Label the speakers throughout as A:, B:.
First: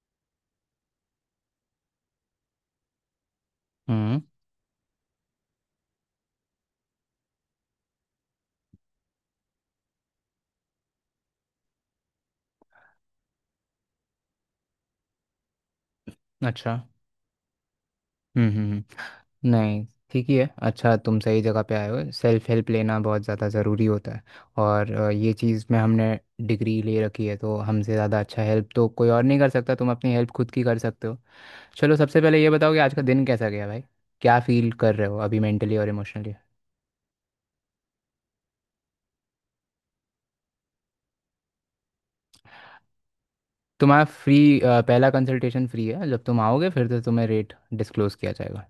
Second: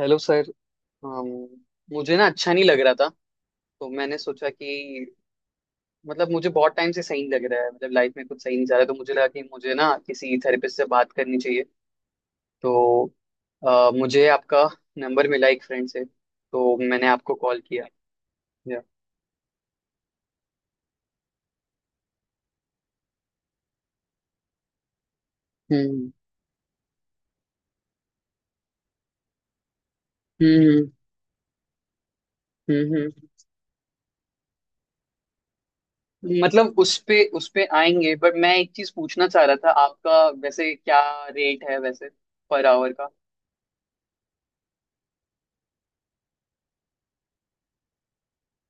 A: Hello sir. अम, मुझे ना अच्छा नहीं लग रहा था, तो मैंने
B: हम्म।
A: सोचा कि मतलब मुझे बहुत टाइम से सही नहीं लग रहा है, मतलब लाइफ में कुछ सही नहीं जा रहा है, तो मुझे लगा कि मुझे ना किसी थेरेपिस्ट से बात करनी चाहिए। तो मुझे आपका नंबर मिला एक फ्रेंड से,
B: अच्छा।
A: तो मैंने आपको कॉल किया।
B: हम्म हम्म
A: या।
B: हम्म। नहीं, ठीक ही है। अच्छा, तुम सही जगह पे आए हो। सेल्फ हेल्प लेना बहुत ज़्यादा ज़रूरी होता है और ये चीज़ में हमने
A: हम्म
B: डिग्री ले रखी है, तो हमसे ज़्यादा अच्छा हेल्प तो कोई और नहीं कर सकता। तुम अपनी हेल्प खुद की कर
A: हम्म
B: सकते हो। चलो, सबसे पहले ये बताओ कि आज
A: हम्म
B: का
A: हम्म।
B: दिन कैसा गया भाई। क्या फील कर रहे हो अभी मेंटली और इमोशनली।
A: मतलब उस पे आएंगे, बट मैं एक चीज पूछना चाह रहा था। आपका वैसे क्या रेट है, वैसे पर आवर का?
B: तुम्हारा फ्री पहला कंसल्टेशन फ्री है। जब तुम आओगे फिर तो तुम्हें रेट डिस्क्लोज़ किया जाएगा।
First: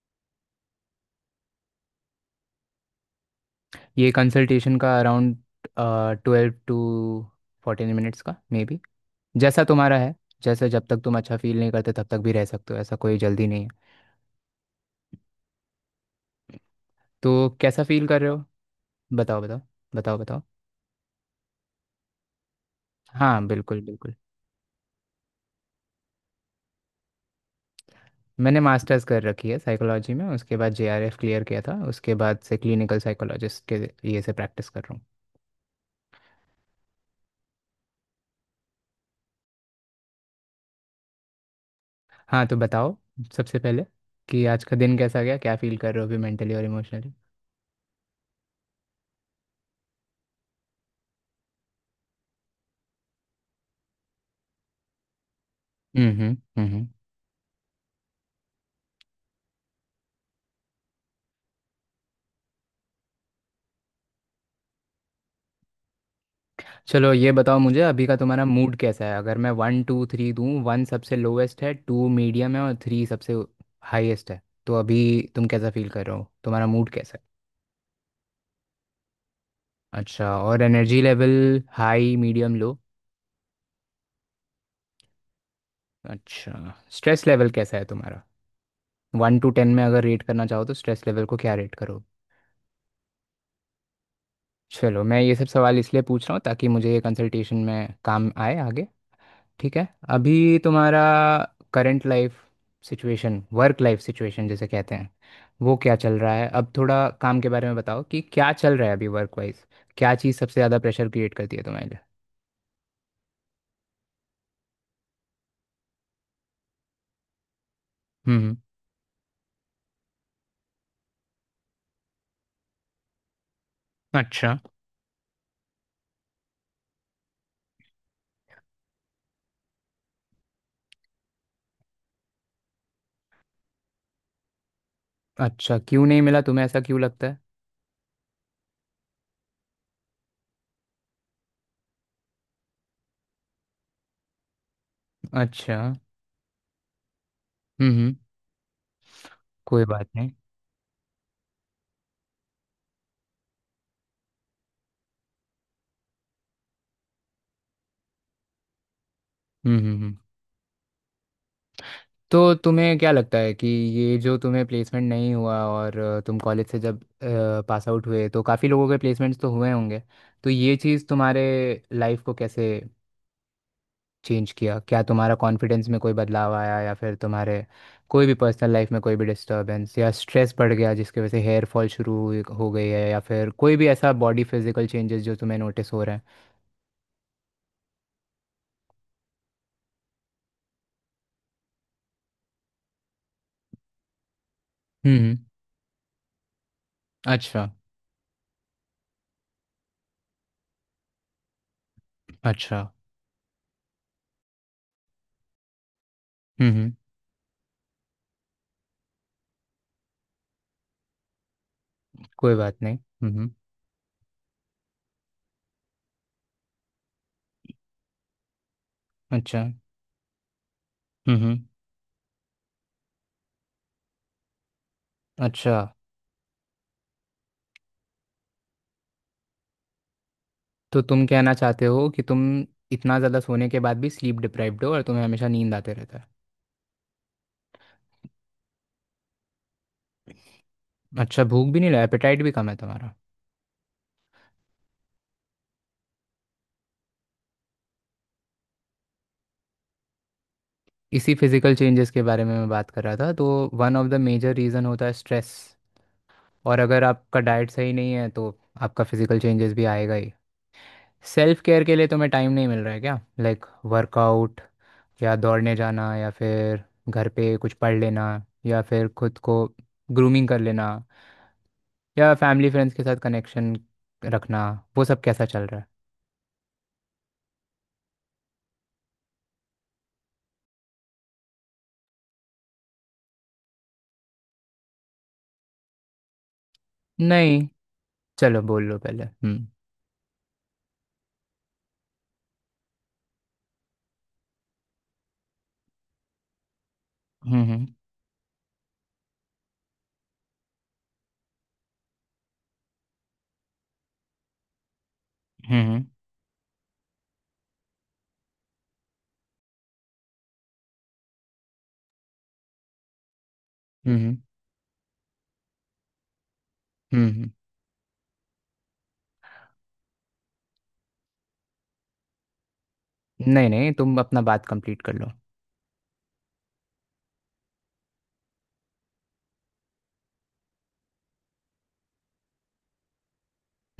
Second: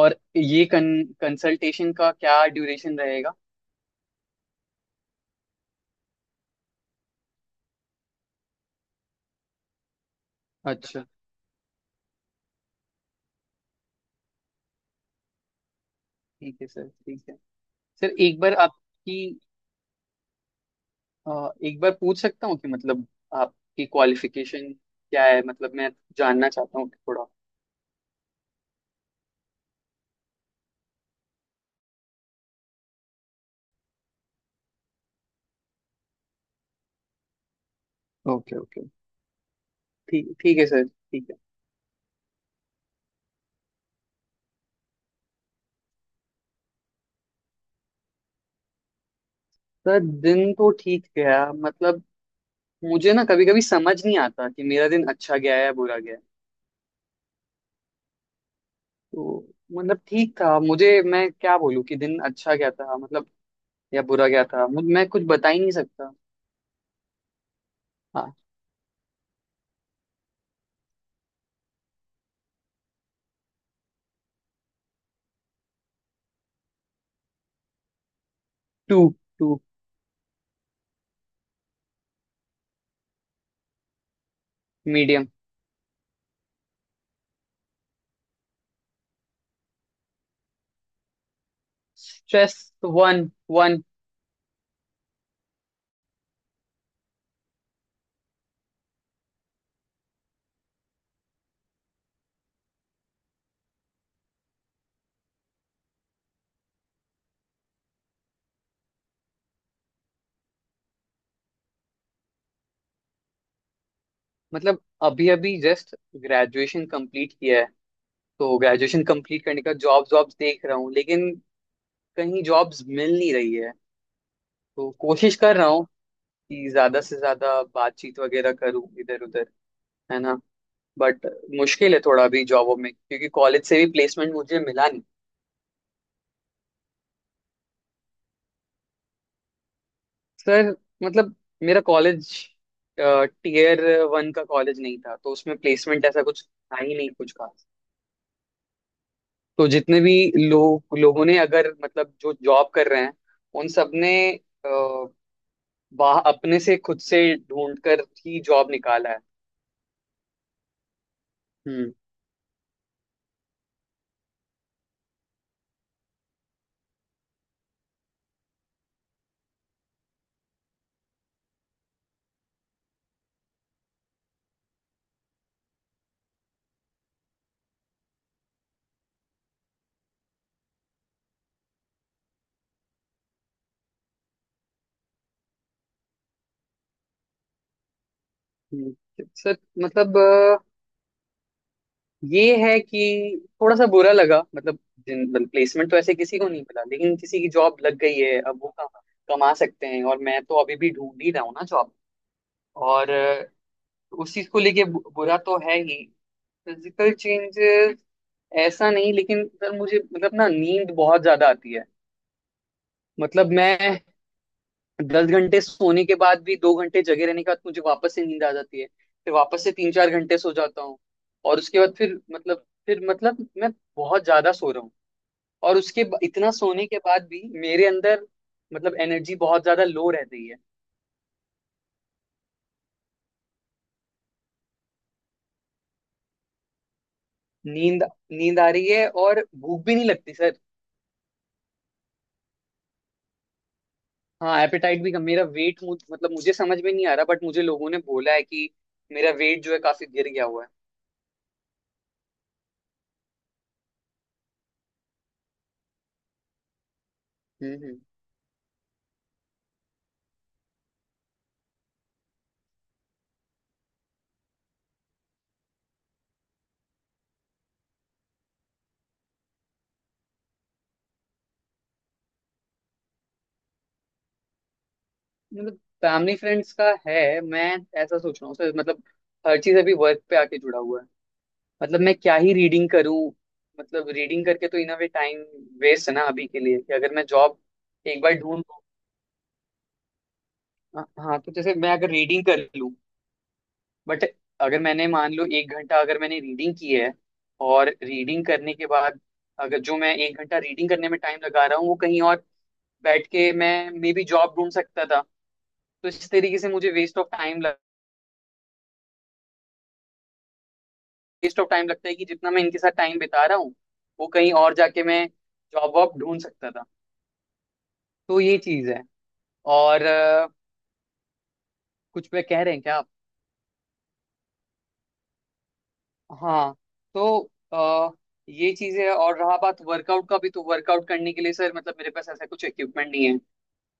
A: और ये कंसल्टेशन का क्या ड्यूरेशन रहेगा?
B: ये कंसल्टेशन का अराउंड 12 टू 14 मिनट्स का मे बी। जैसा तुम्हारा है, जैसे जब तक
A: अच्छा।
B: तुम अच्छा फील नहीं करते तब तक भी रह सकते हो, ऐसा कोई जल्दी नहीं है।
A: ठीक है सर ठीक है।
B: तो कैसा फील
A: सर
B: कर रहे हो।
A: एक बार आपकी,
B: बताओ बताओ। बताओ बताओ।
A: एक बार पूछ सकता हूँ कि मतलब
B: हाँ, बिल्कुल
A: आपकी
B: बिल्कुल।
A: क्वालिफिकेशन क्या है, मतलब मैं जानना चाहता हूँ थोड़ा।
B: मैंने मास्टर्स कर रखी है साइकोलॉजी में, उसके बाद जेआरएफ क्लियर किया था, उसके बाद से क्लिनिकल साइकोलॉजिस्ट के ये से प्रैक्टिस कर रहा हूँ।
A: Okay okay. ठीक ठीक है सर ठीक है।
B: हाँ, तो बताओ, सबसे पहले कि आज का दिन कैसा गया, क्या फील कर रहे हो अभी मेंटली और इमोशनली।
A: सर दिन तो ठीक गया। मतलब मुझे ना कभी कभी समझ नहीं आता कि मेरा दिन अच्छा गया है या बुरा
B: हम्म
A: गया है।
B: हम्म हम्म, हम्म।
A: तो मतलब ठीक था। मुझे मैं क्या बोलूँ कि दिन अच्छा गया था मतलब, या बुरा गया था, मैं कुछ बता ही नहीं सकता।
B: चलो ये बताओ मुझे, अभी का
A: हाँ।
B: तुम्हारा मूड कैसा है। अगर मैं वन टू थ्री दूँ, वन सबसे लोवेस्ट है, टू मीडियम है और थ्री सबसे हाईएस्ट है, तो अभी तुम कैसा फील कर रहे हो, तुम्हारा मूड कैसा है।
A: 2। 2।
B: अच्छा। और energy level high medium low.
A: Medium.
B: अच्छा। स्ट्रेस लेवल कैसा है तुम्हारा, 1 टू 10 में अगर रेट करना चाहो तो स्ट्रेस लेवल को क्या रेट करो।
A: स्ट्रेस 1।
B: चलो, मैं ये सब सवाल इसलिए पूछ रहा हूँ ताकि मुझे ये कंसल्टेशन में काम आए आगे। ठीक है। अभी तुम्हारा current life situation, work life situation जिसे कहते हैं, वो क्या चल रहा है। अब थोड़ा काम के बारे में बताओ कि क्या चल रहा है अभी वर्क वाइज। क्या चीज़ सबसे ज़्यादा प्रेशर क्रिएट करती है तुम्हारे लिए।
A: मतलब अभी अभी जस्ट ग्रेजुएशन कंप्लीट किया है।
B: हम्म।
A: तो ग्रेजुएशन कंप्लीट करने का जॉब्स देख रहा हूँ, लेकिन कहीं जॉब्स मिल नहीं रही है।
B: अच्छा।
A: तो कोशिश कर रहा हूँ कि ज्यादा से ज्यादा बातचीत वगैरह करूँ, इधर उधर, है ना। बट मुश्किल है थोड़ा अभी जॉबों में, क्योंकि कॉलेज से भी प्लेसमेंट मुझे मिला नहीं।
B: अच्छा, क्यों नहीं मिला, तुम्हें ऐसा क्यों लगता है।
A: सर मतलब मेरा कॉलेज टीयर वन का कॉलेज नहीं था, तो उसमें
B: अच्छा।
A: प्लेसमेंट ऐसा कुछ था ही नहीं, कुछ खास।
B: हम्म।
A: तो
B: कोई
A: जितने
B: बात
A: भी
B: नहीं।
A: लोगों ने, अगर मतलब, जो जॉब कर रहे हैं, उन सब ने अ, अपने से खुद से ढूंढ कर ही जॉब निकाला है।
B: हम्म।
A: हम्म
B: तो तुम्हें क्या लगता है कि ये जो तुम्हें प्लेसमेंट नहीं हुआ और तुम कॉलेज से जब पास आउट हुए तो काफ़ी लोगों के प्लेसमेंट्स तो हुए होंगे, तो ये चीज़ तुम्हारे लाइफ को कैसे चेंज किया। क्या तुम्हारा कॉन्फिडेंस में कोई बदलाव आया, या फिर तुम्हारे कोई भी पर्सनल लाइफ में कोई भी डिस्टर्बेंस या स्ट्रेस बढ़ गया जिसकी वजह से हेयर फॉल हो गई है, या फिर कोई भी ऐसा बॉडी फिजिकल चेंजेस जो तुम्हें नोटिस हो रहे हैं।
A: हम्म। सर मतलब, ये है कि थोड़ा सा बुरा लगा मतलब,
B: हम्म हम्म,
A: जिन प्लेसमेंट तो ऐसे किसी को नहीं मिला, लेकिन किसी की
B: अच्छा।
A: जॉब लग गई है, अब वो कमा कमा सकते हैं, और मैं तो अभी भी ढूंढ ही रहा हूँ ना जॉब।
B: अच्छा।
A: और उस चीज को लेके बुरा तो है ही।
B: हम्म हम्म,
A: फिजिकल चेंजेस ऐसा नहीं, लेकिन सर मुझे मतलब ना नींद बहुत ज्यादा आती है।
B: कोई बात नहीं।
A: मतलब मैं 10 घंटे सोने के बाद भी, 2 घंटे जगे रहने के बाद मुझे वापस से नींद आ जाती है, फिर
B: अच्छा।
A: वापस से 3-4 घंटे सो जाता हूँ।
B: हम्म हम्म,
A: और उसके बाद फिर मतलब मैं बहुत ज्यादा सो रहा हूँ।
B: अच्छा।
A: और इतना सोने के बाद भी मेरे अंदर मतलब एनर्जी बहुत ज्यादा लो रह रही है।
B: तो तुम कहना चाहते हो कि तुम इतना ज़्यादा सोने के बाद भी स्लीप डिप्राइव्ड हो और तुम्हें हमेशा नींद आते रहता है।
A: नींद नींद आ रही है और भूख भी नहीं लगती सर।
B: अच्छा, भूख भी नहीं लगा, एपेटाइट भी कम है तुम्हारा।
A: हाँ, एपेटाइट भी कम। मेरा वेट मतलब मुझे समझ में नहीं आ रहा, बट मुझे लोगों ने बोला है कि मेरा वेट जो है काफी गिर गया हुआ है।
B: इसी फिजिकल चेंजेस के बारे में मैं बात कर रहा था। तो one of the major reason होता है स्ट्रेस, और अगर आपका डाइट
A: हम्म
B: सही
A: हम्म।
B: नहीं है तो आपका फिजिकल चेंजेस भी आएगा ही। सेल्फ केयर के लिए तुम्हें टाइम नहीं मिल रहा है क्या, लाइक वर्कआउट या दौड़ने जाना या फिर घर पे कुछ पढ़ लेना या फिर खुद को ग्रूमिंग कर लेना या फैमिली फ्रेंड्स के साथ कनेक्शन रखना, वो सब कैसा चल
A: मतलब
B: रहा
A: फैमिली फ्रेंड्स का है, मैं ऐसा सोच रहा हूँ सर, मतलब हर चीज अभी वर्क पे आके जुड़ा हुआ है। मतलब मैं क्या ही रीडिंग करूँ, मतलब रीडिंग करके तो in a way time waste है ना अभी के लिए, कि अगर
B: है
A: मैं जॉब
B: नहीं।
A: एक बार ढूंढ
B: चलो
A: लूँ।
B: बोल लो पहले।
A: हाँ हाँ, तो जैसे मैं अगर रीडिंग कर लूँ, बट अगर मैंने मान लो 1 घंटा अगर मैंने रीडिंग की है,
B: हम्म हम्म
A: और रीडिंग करने के बाद, अगर जो मैं 1 घंटा रीडिंग करने में टाइम लगा रहा हूँ, वो कहीं और बैठ के मैं मे बी जॉब ढूंढ सकता था।
B: हम्म
A: तो इस तरीके से मुझे वेस्ट ऑफ टाइम लगता है कि जितना मैं इनके साथ टाइम बिता रहा हूँ, वो
B: हम्म
A: कहीं और जाके मैं जॉब वॉब ढूंढ सकता था।
B: हम्म।
A: तो ये चीज है और कुछ पे कह रहे हैं क्या आप?
B: नहीं नहीं, तुम अपना बात कंप्लीट कर लो।
A: हाँ। तो अ, ये चीज है। और रहा बात वर्कआउट का, भी तो वर्कआउट करने के लिए सर मतलब मेरे पास ऐसा कुछ इक्विपमेंट नहीं है।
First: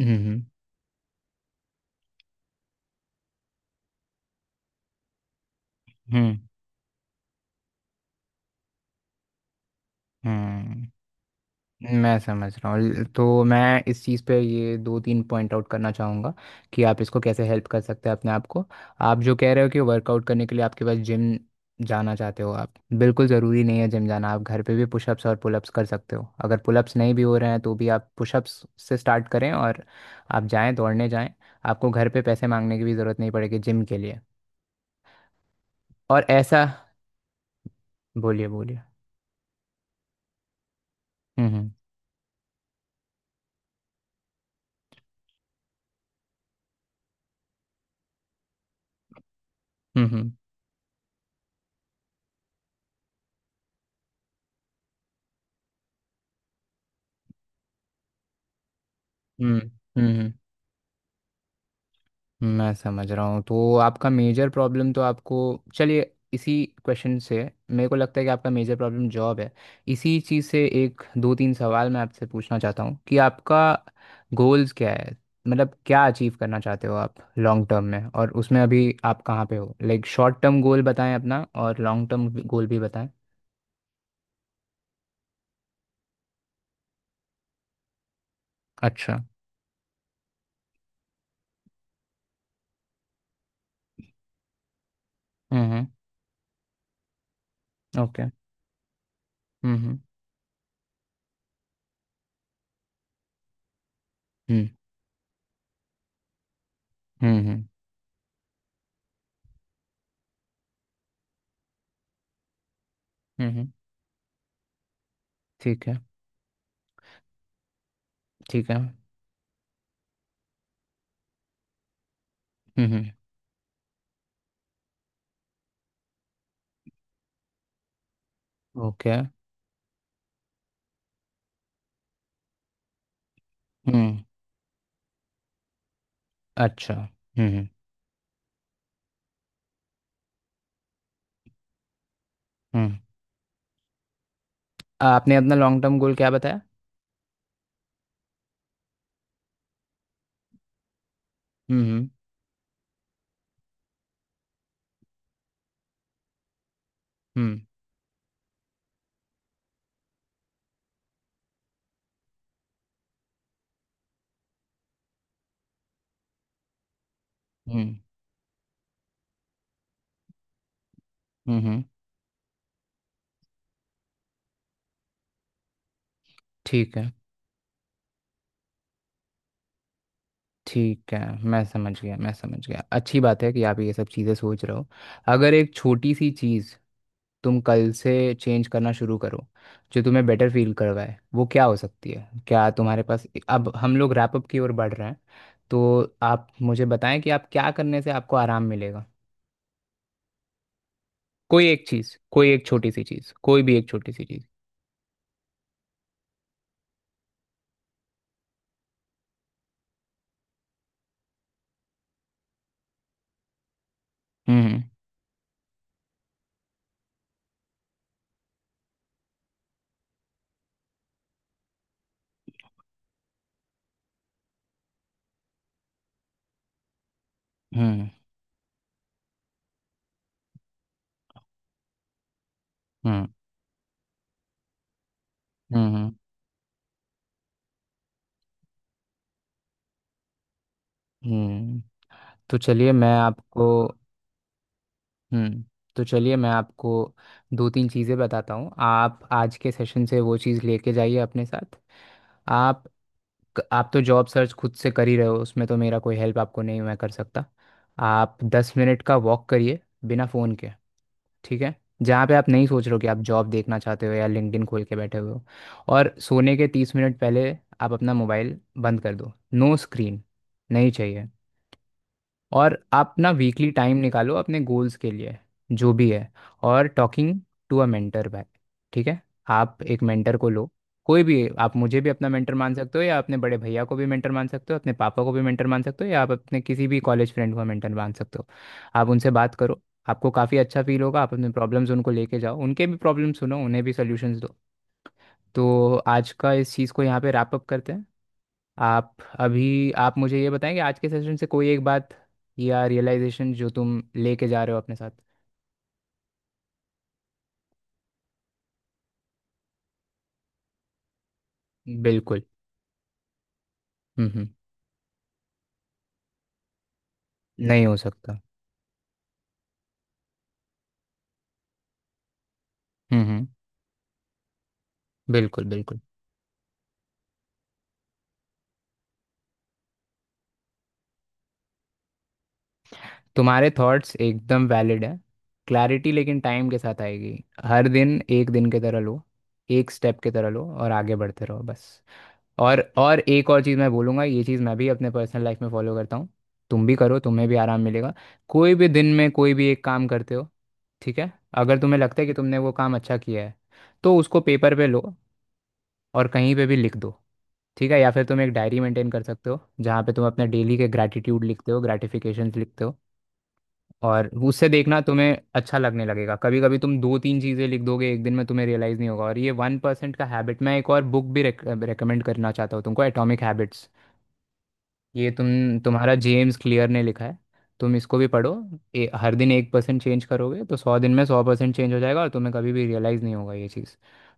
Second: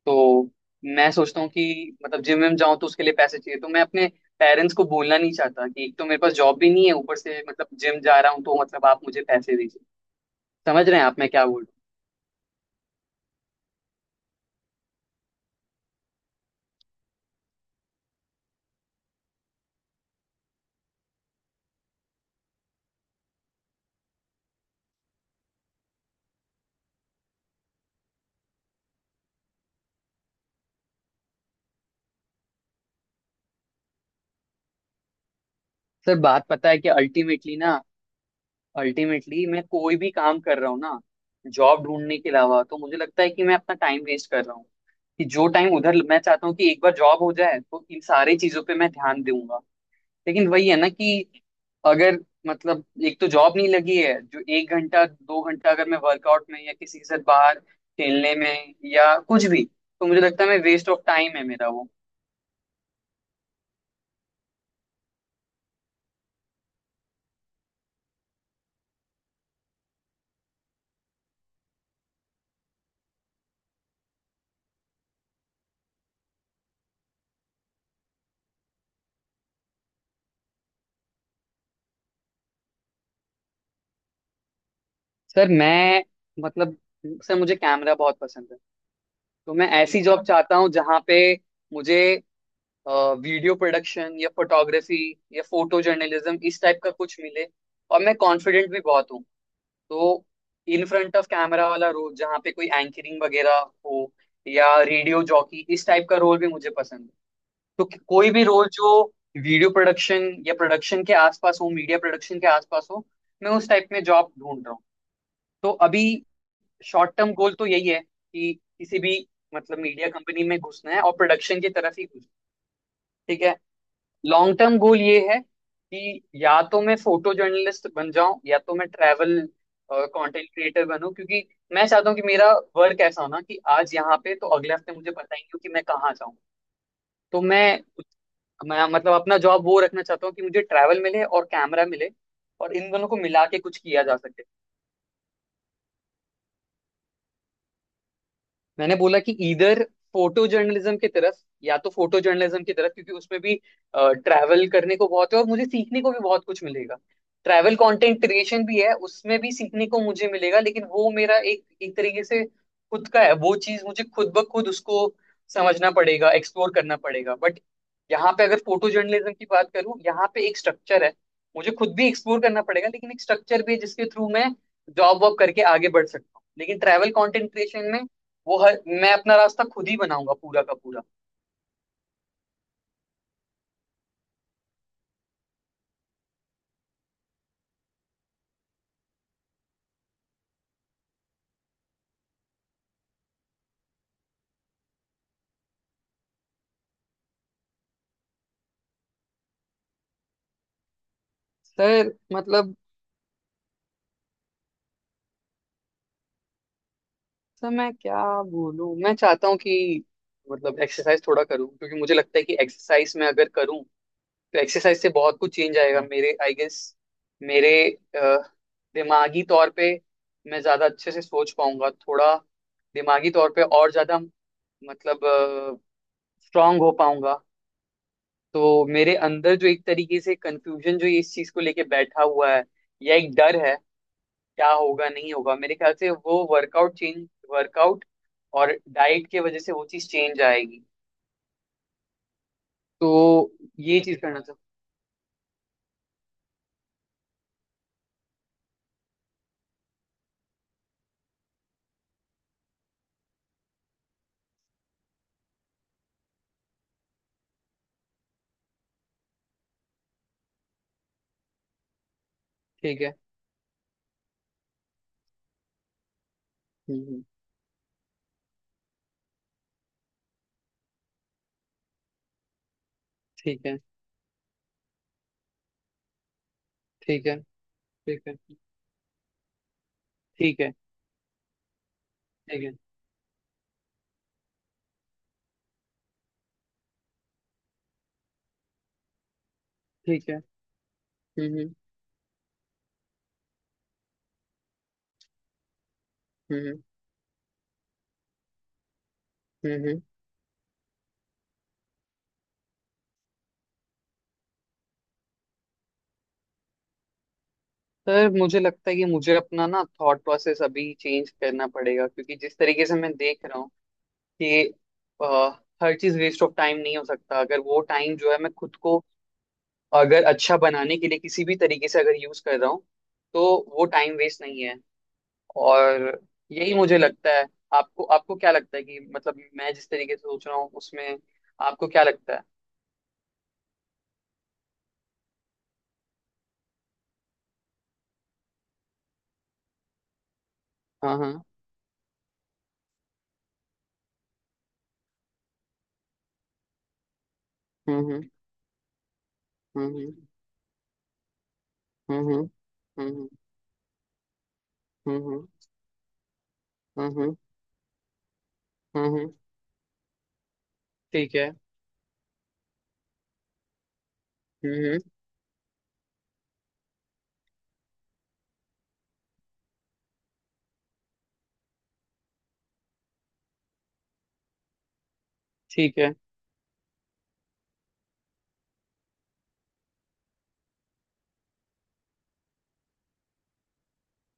B: हम्म हम्म
A: तो मैं सोचता हूँ कि मतलब जिम में जाऊं, तो उसके लिए पैसे चाहिए, तो मैं अपने पेरेंट्स को बोलना नहीं चाहता कि एक तो मेरे पास
B: हम्म
A: जॉब भी नहीं है, ऊपर से मतलब जिम जा रहा हूँ, तो मतलब आप मुझे पैसे दीजिए।
B: हम्म।
A: समझ रहे हैं आप मैं क्या बोल रहा
B: मैं समझ रहा हूँ। तो मैं इस चीज़ पे ये दो तीन पॉइंट आउट करना चाहूँगा कि आप इसको कैसे हेल्प कर सकते हैं अपने आप को। आप जो कह रहे हो कि वर्कआउट करने के लिए आपके पास जिम जाना चाहते हो आप, बिल्कुल ज़रूरी नहीं है जिम जाना। आप घर पे भी पुशअप्स और पुलअप्स कर सकते हो। अगर पुलअप्स नहीं भी हो रहे हैं तो भी आप पुशअप्स से स्टार्ट करें और आप जाएं, दौड़ने जाएं। आपको घर पे पैसे मांगने की भी ज़रूरत नहीं पड़ेगी जिम के लिए।
A: हूँ? सर
B: और
A: बात
B: ऐसा
A: पता है कि अल्टीमेटली ना,
B: बोलिए बोलिए।
A: अल्टीमेटली मैं कोई भी काम कर रहा हूँ ना,
B: हम्म
A: जॉब ढूंढने के अलावा, तो मुझे लगता है कि मैं अपना टाइम वेस्ट कर रहा हूँ। कि जो टाइम उधर मैं चाहता हूँ कि एक बार जॉब हो जाए, तो इन सारी चीजों पे मैं ध्यान दूंगा।
B: हम्म हम्म
A: लेकिन वही है ना कि अगर मतलब एक तो जॉब नहीं लगी है, जो 1 घंटा 2 घंटा अगर मैं वर्कआउट में या किसी के साथ बाहर खेलने में या कुछ
B: हम्म
A: भी, तो मुझे
B: हम्म।
A: लगता है मैं वेस्ट ऑफ टाइम है मेरा वो।
B: मैं समझ रहा हूँ। तो आपका मेजर प्रॉब्लम तो आपको, चलिए इसी क्वेश्चन से। मेरे को लगता है कि आपका मेजर प्रॉब्लम जॉब है। इसी चीज़ से एक दो तीन सवाल मैं आपसे पूछना चाहता हूँ कि आपका गोल्स क्या है, मतलब क्या अचीव करना चाहते हो आप लॉन्ग टर्म में, और उसमें अभी आप कहाँ पे हो। लाइक शॉर्ट टर्म गोल बताएं अपना और लॉन्ग टर्म गोल भी बताएं।
A: सर मैं मतलब सर मुझे कैमरा बहुत पसंद है।
B: अच्छा।
A: तो मैं ऐसी जॉब चाहता हूँ जहाँ पे मुझे वीडियो प्रोडक्शन या फोटोग्राफी या फोटो
B: हम्म।
A: जर्नलिज्म इस टाइप का कुछ मिले। और मैं
B: ओके।
A: कॉन्फिडेंट भी बहुत हूँ।
B: हम्म।
A: तो इन फ्रंट ऑफ कैमरा वाला रोल जहाँ पे कोई एंकरिंग वगैरह हो, या
B: हम्म
A: रेडियो जॉकी इस टाइप का रोल भी मुझे पसंद है।
B: हम्म।
A: तो कोई भी रोल जो वीडियो प्रोडक्शन या प्रोडक्शन के आसपास हो, मीडिया प्रोडक्शन के आसपास हो,
B: हम्म,
A: मैं उस
B: हम्म,
A: टाइप में जॉब ढूंढ रहा हूँ। तो
B: ठीक है।
A: अभी शॉर्ट टर्म गोल तो यही है कि
B: ठीक है।
A: किसी भी, मतलब मीडिया कंपनी में घुसना है, और प्रोडक्शन की तरफ ही घुसना
B: हम्म।
A: है। ठीक है। लॉन्ग टर्म गोल ये है कि या तो मैं फोटो जर्नलिस्ट बन जाऊं, या तो मैं
B: ओके।
A: ट्रैवल कंटेंट क्रिएटर बनूं, क्योंकि मैं चाहता हूं कि मेरा वर्क ऐसा हो ना कि आज
B: हम्म।
A: यहाँ पे, तो अगले हफ्ते मुझे पता ही नहीं हो कि मैं कहाँ जाऊं।
B: अच्छा।
A: तो मैं मतलब अपना जॉब वो रखना चाहता हूँ कि मुझे ट्रैवल मिले और कैमरा मिले, और इन
B: हम्म।
A: दोनों को मिला के कुछ किया जा सके।
B: आपने अपना लॉन्ग टर्म गोल क्या बताया।
A: मैंने बोला कि इधर फोटो जर्नलिज्म की तरफ, या तो
B: हम्म
A: फोटो जर्नलिज्म की तरफ क्योंकि उसमें भी ट्रैवल करने को बहुत है और मुझे सीखने को भी बहुत कुछ मिलेगा।
B: हम्म
A: ट्रैवल कंटेंट क्रिएशन भी है, उसमें भी सीखने को मुझे मिलेगा, लेकिन वो मेरा एक एक तरीके से खुद का है, वो चीज मुझे खुद ब खुद उसको समझना पड़ेगा, एक्सप्लोर करना पड़ेगा। बट
B: हम्म
A: यहाँ पे अगर फोटो जर्नलिज्म की बात करूँ, यहाँ पे एक स्ट्रक्चर है।
B: हम्म
A: मुझे
B: हम्म,
A: खुद भी एक्सप्लोर करना पड़ेगा, लेकिन एक स्ट्रक्चर भी है जिसके थ्रू मैं जॉब वॉब करके आगे बढ़ सकता हूँ, लेकिन
B: ठीक
A: ट्रैवल
B: है।
A: कंटेंट क्रिएशन में वो हर मैं अपना रास्ता खुद ही बनाऊंगा, पूरा का पूरा।
B: ठीक है। मैं समझ गया, मैं समझ गया। अच्छी बात है कि आप ये सब चीज़ें सोच रहे हो। अगर एक छोटी सी चीज़ तुम कल से चेंज करना शुरू करो जो तुम्हें बेटर फील करवाए, वो क्या हो सकती है, क्या तुम्हारे पास। अब हम लोग रैप अप की ओर बढ़ रहे हैं, तो आप मुझे बताएं कि आप क्या करने से आपको आराम मिलेगा। कोई एक
A: सर
B: चीज़, कोई एक
A: मतलब
B: छोटी सी चीज़, कोई भी एक छोटी सी चीज़।
A: सर मैं क्या बोलूं। मैं चाहता हूँ कि मतलब एक्सरसाइज थोड़ा करूं, क्योंकि मुझे लगता है कि एक्सरसाइज में अगर करूं तो
B: हम्म
A: एक्सरसाइज से बहुत कुछ चेंज आएगा मेरे, आई गेस। मेरे अ, दिमागी तौर पे मैं ज्यादा अच्छे से सोच पाऊंगा, थोड़ा दिमागी तौर पे और ज्यादा मतलब स्ट्रांग हो पाऊंगा।
B: हम्म
A: तो मेरे अंदर जो एक तरीके से कंफ्यूजन जो इस चीज को लेके बैठा हुआ है, या
B: हम्म
A: एक डर है क्या होगा नहीं होगा, मेरे ख्याल से
B: हम्म
A: वो वर्कआउट और डाइट के वजह से वो चीज चेंज आएगी।
B: हम्म। तो चलिए मैं
A: तो
B: आपको,
A: ये चीज करना था।
B: हम्म, तो चलिए मैं आपको दो तीन चीज़ें बताता हूँ। आप आज के सेशन से वो चीज़ लेके जाइए अपने साथ। आप आप तो जॉब सर्च खुद से कर ही रहे हो, उसमें तो मेरा कोई हेल्प आपको नहीं मैं कर सकता। आप 10 मिनट का वॉक करिए बिना फ़ोन के। ठीक है। जहाँ पे आप नहीं सोच रहे हो
A: ठीक
B: कि
A: है।
B: आप जॉब देखना चाहते हो या लिंक्डइन खोल के बैठे हुए हो। और सोने के तीस
A: हम्म
B: मिनट
A: हम्म,
B: पहले आप अपना मोबाइल बंद कर दो, नो स्क्रीन नहीं चाहिए। और आप ना
A: ठीक
B: वीकली
A: है।
B: टाइम निकालो अपने गोल्स के लिए, जो भी है। और
A: ठीक है।
B: टॉकिंग टू अ
A: ठीक
B: मेंटर
A: है।
B: बाय, ठीक है, आप एक मेंटर को
A: ठीक
B: लो।
A: है।
B: कोई भी, आप मुझे भी अपना मेंटर
A: ठीक है।
B: मान सकते हो, या अपने बड़े भैया को भी मेंटर मान सकते हो, अपने पापा को भी मेंटर मान सकते हो, या आप अपने किसी भी कॉलेज फ्रेंड को मेंटर मान सकते हो। आप उनसे बात करो,
A: ठीक
B: आपको
A: है।
B: काफ़ी अच्छा फील होगा। आप अपने
A: हम्म हम्म
B: प्रॉब्लम्स उनको लेके जाओ, उनके भी प्रॉब्लम सुनो, उन्हें भी सोल्यूशंस दो। तो आज का इस
A: हम्म
B: चीज़ को यहाँ पे रैप अप करते हैं। आप
A: हम्म
B: अभी
A: हम्म।
B: आप मुझे ये बताएं कि आज के सेशन से कोई एक बात या रियलाइजेशन जो तुम लेके जा रहे हो अपने साथ।
A: सर मुझे लगता है कि मुझे अपना ना थॉट प्रोसेस अभी चेंज करना पड़ेगा, क्योंकि
B: बिल्कुल।
A: जिस तरीके से मैं देख रहा हूँ
B: हम्म।
A: कि अ, हर चीज वेस्ट ऑफ टाइम नहीं हो सकता, अगर वो
B: नहीं हो
A: टाइम जो
B: सकता।
A: है, मैं खुद को अगर अच्छा बनाने के लिए किसी भी तरीके से अगर यूज कर रहा हूँ, तो
B: हम्म।
A: वो टाइम वेस्ट नहीं है।
B: बिल्कुल बिल्कुल।
A: और यही मुझे लगता है। आपको, आपको क्या लगता है कि मतलब मैं जिस तरीके से सोच रहा हूँ उसमें, आपको क्या लगता है?
B: तुम्हारे थॉट्स एकदम वैलिड हैं। क्लैरिटी लेकिन टाइम के साथ आएगी। हर दिन एक दिन की तरह लो, एक स्टेप की तरह लो और आगे
A: हाँ हाँ।
B: बढ़ते रहो बस। और एक और चीज़ मैं बोलूँगा, ये चीज़ मैं भी अपने पर्सनल लाइफ में फॉलो करता हूँ, तुम भी करो, तुम्हें भी आराम
A: हम्म
B: मिलेगा।
A: हम्म
B: कोई भी दिन में कोई भी एक काम
A: हम्म
B: करते हो, ठीक है, अगर तुम्हें लगता है कि
A: हम्म
B: तुमने वो काम अच्छा
A: हम्म
B: किया है, तो उसको पेपर पे लो
A: हम्म हम्म
B: और कहीं पे भी लिख दो।
A: हम्म
B: ठीक है। या फिर तुम एक डायरी
A: हम्म
B: मेंटेन कर
A: हम्म,
B: सकते हो जहाँ पे तुम अपने डेली के
A: ठीक
B: ग्रैटिट्यूड
A: है।
B: लिखते हो, ग्रैटिफिकेशंस लिखते हो। और उससे
A: हम्म
B: देखना
A: हम्म,
B: तुम्हें अच्छा लगने लगेगा। कभी कभी तुम दो तीन चीज़ें लिख दोगे एक दिन में, तुम्हें रियलाइज़ नहीं होगा। और ये 1% का हैबिट, मैं एक और बुक भी रेकमेंड करना चाहता हूँ तुमको, एटॉमिक हैबिट्स, ये तुम
A: ठीक है।
B: तुम्हारा जेम्स क्लियर ने लिखा है, तुम इसको भी पढ़ो। हर दिन 1% चेंज करोगे तो 100 दिन में 100% चेंज हो जाएगा और तुम्हें कभी भी रियलाइज़ नहीं होगा ये चीज़।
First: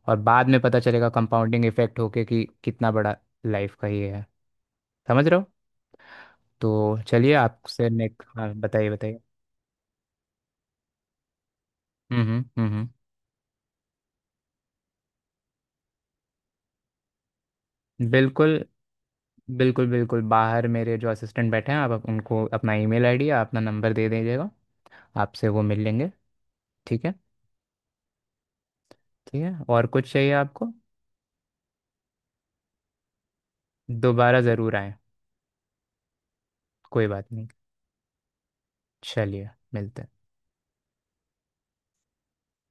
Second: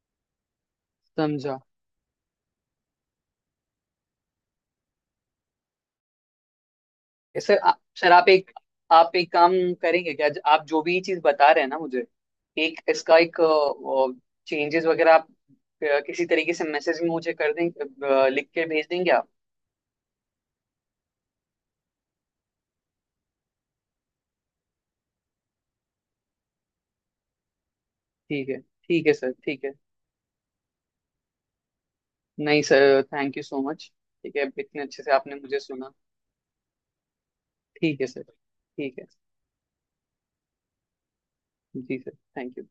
B: और बाद में पता चलेगा
A: समझा।
B: कंपाउंडिंग इफेक्ट होके कि कितना बड़ा लाइफ का ये है, समझ रहे हो। तो चलिए
A: सर
B: आपसे
A: सर
B: नेक्स्ट, हाँ बताइए
A: आप
B: बताइए।
A: एक काम करेंगे क्या? आप जो भी चीज बता रहे हैं ना मुझे,
B: हम्म हम्म
A: एक
B: हम्म,
A: इसका एक चेंजेस वगैरह आप किसी तरीके से मैसेज में मुझे कर दें, लिख
B: बिल्कुल।
A: के भेज देंगे आप?
B: बिल्कुल बिल्कुल। बाहर मेरे जो असिस्टेंट बैठे हैं, आप उनको अपना ईमेल आईडी या अपना नंबर दे दीजिएगा, आपसे वो मिल लेंगे। ठीक है।
A: ठीक है सर
B: ठीक है,
A: ठीक है।
B: और कुछ चाहिए आपको।
A: नहीं sir, thank you so much. ठीक
B: दोबारा
A: है,
B: ज़रूर
A: इतने
B: आए।
A: अच्छे से आपने मुझे सुना।
B: कोई बात नहीं।
A: ठीक है सर। ठीक है।
B: चलिए मिलते हैं।
A: जी सर, थैंक यू।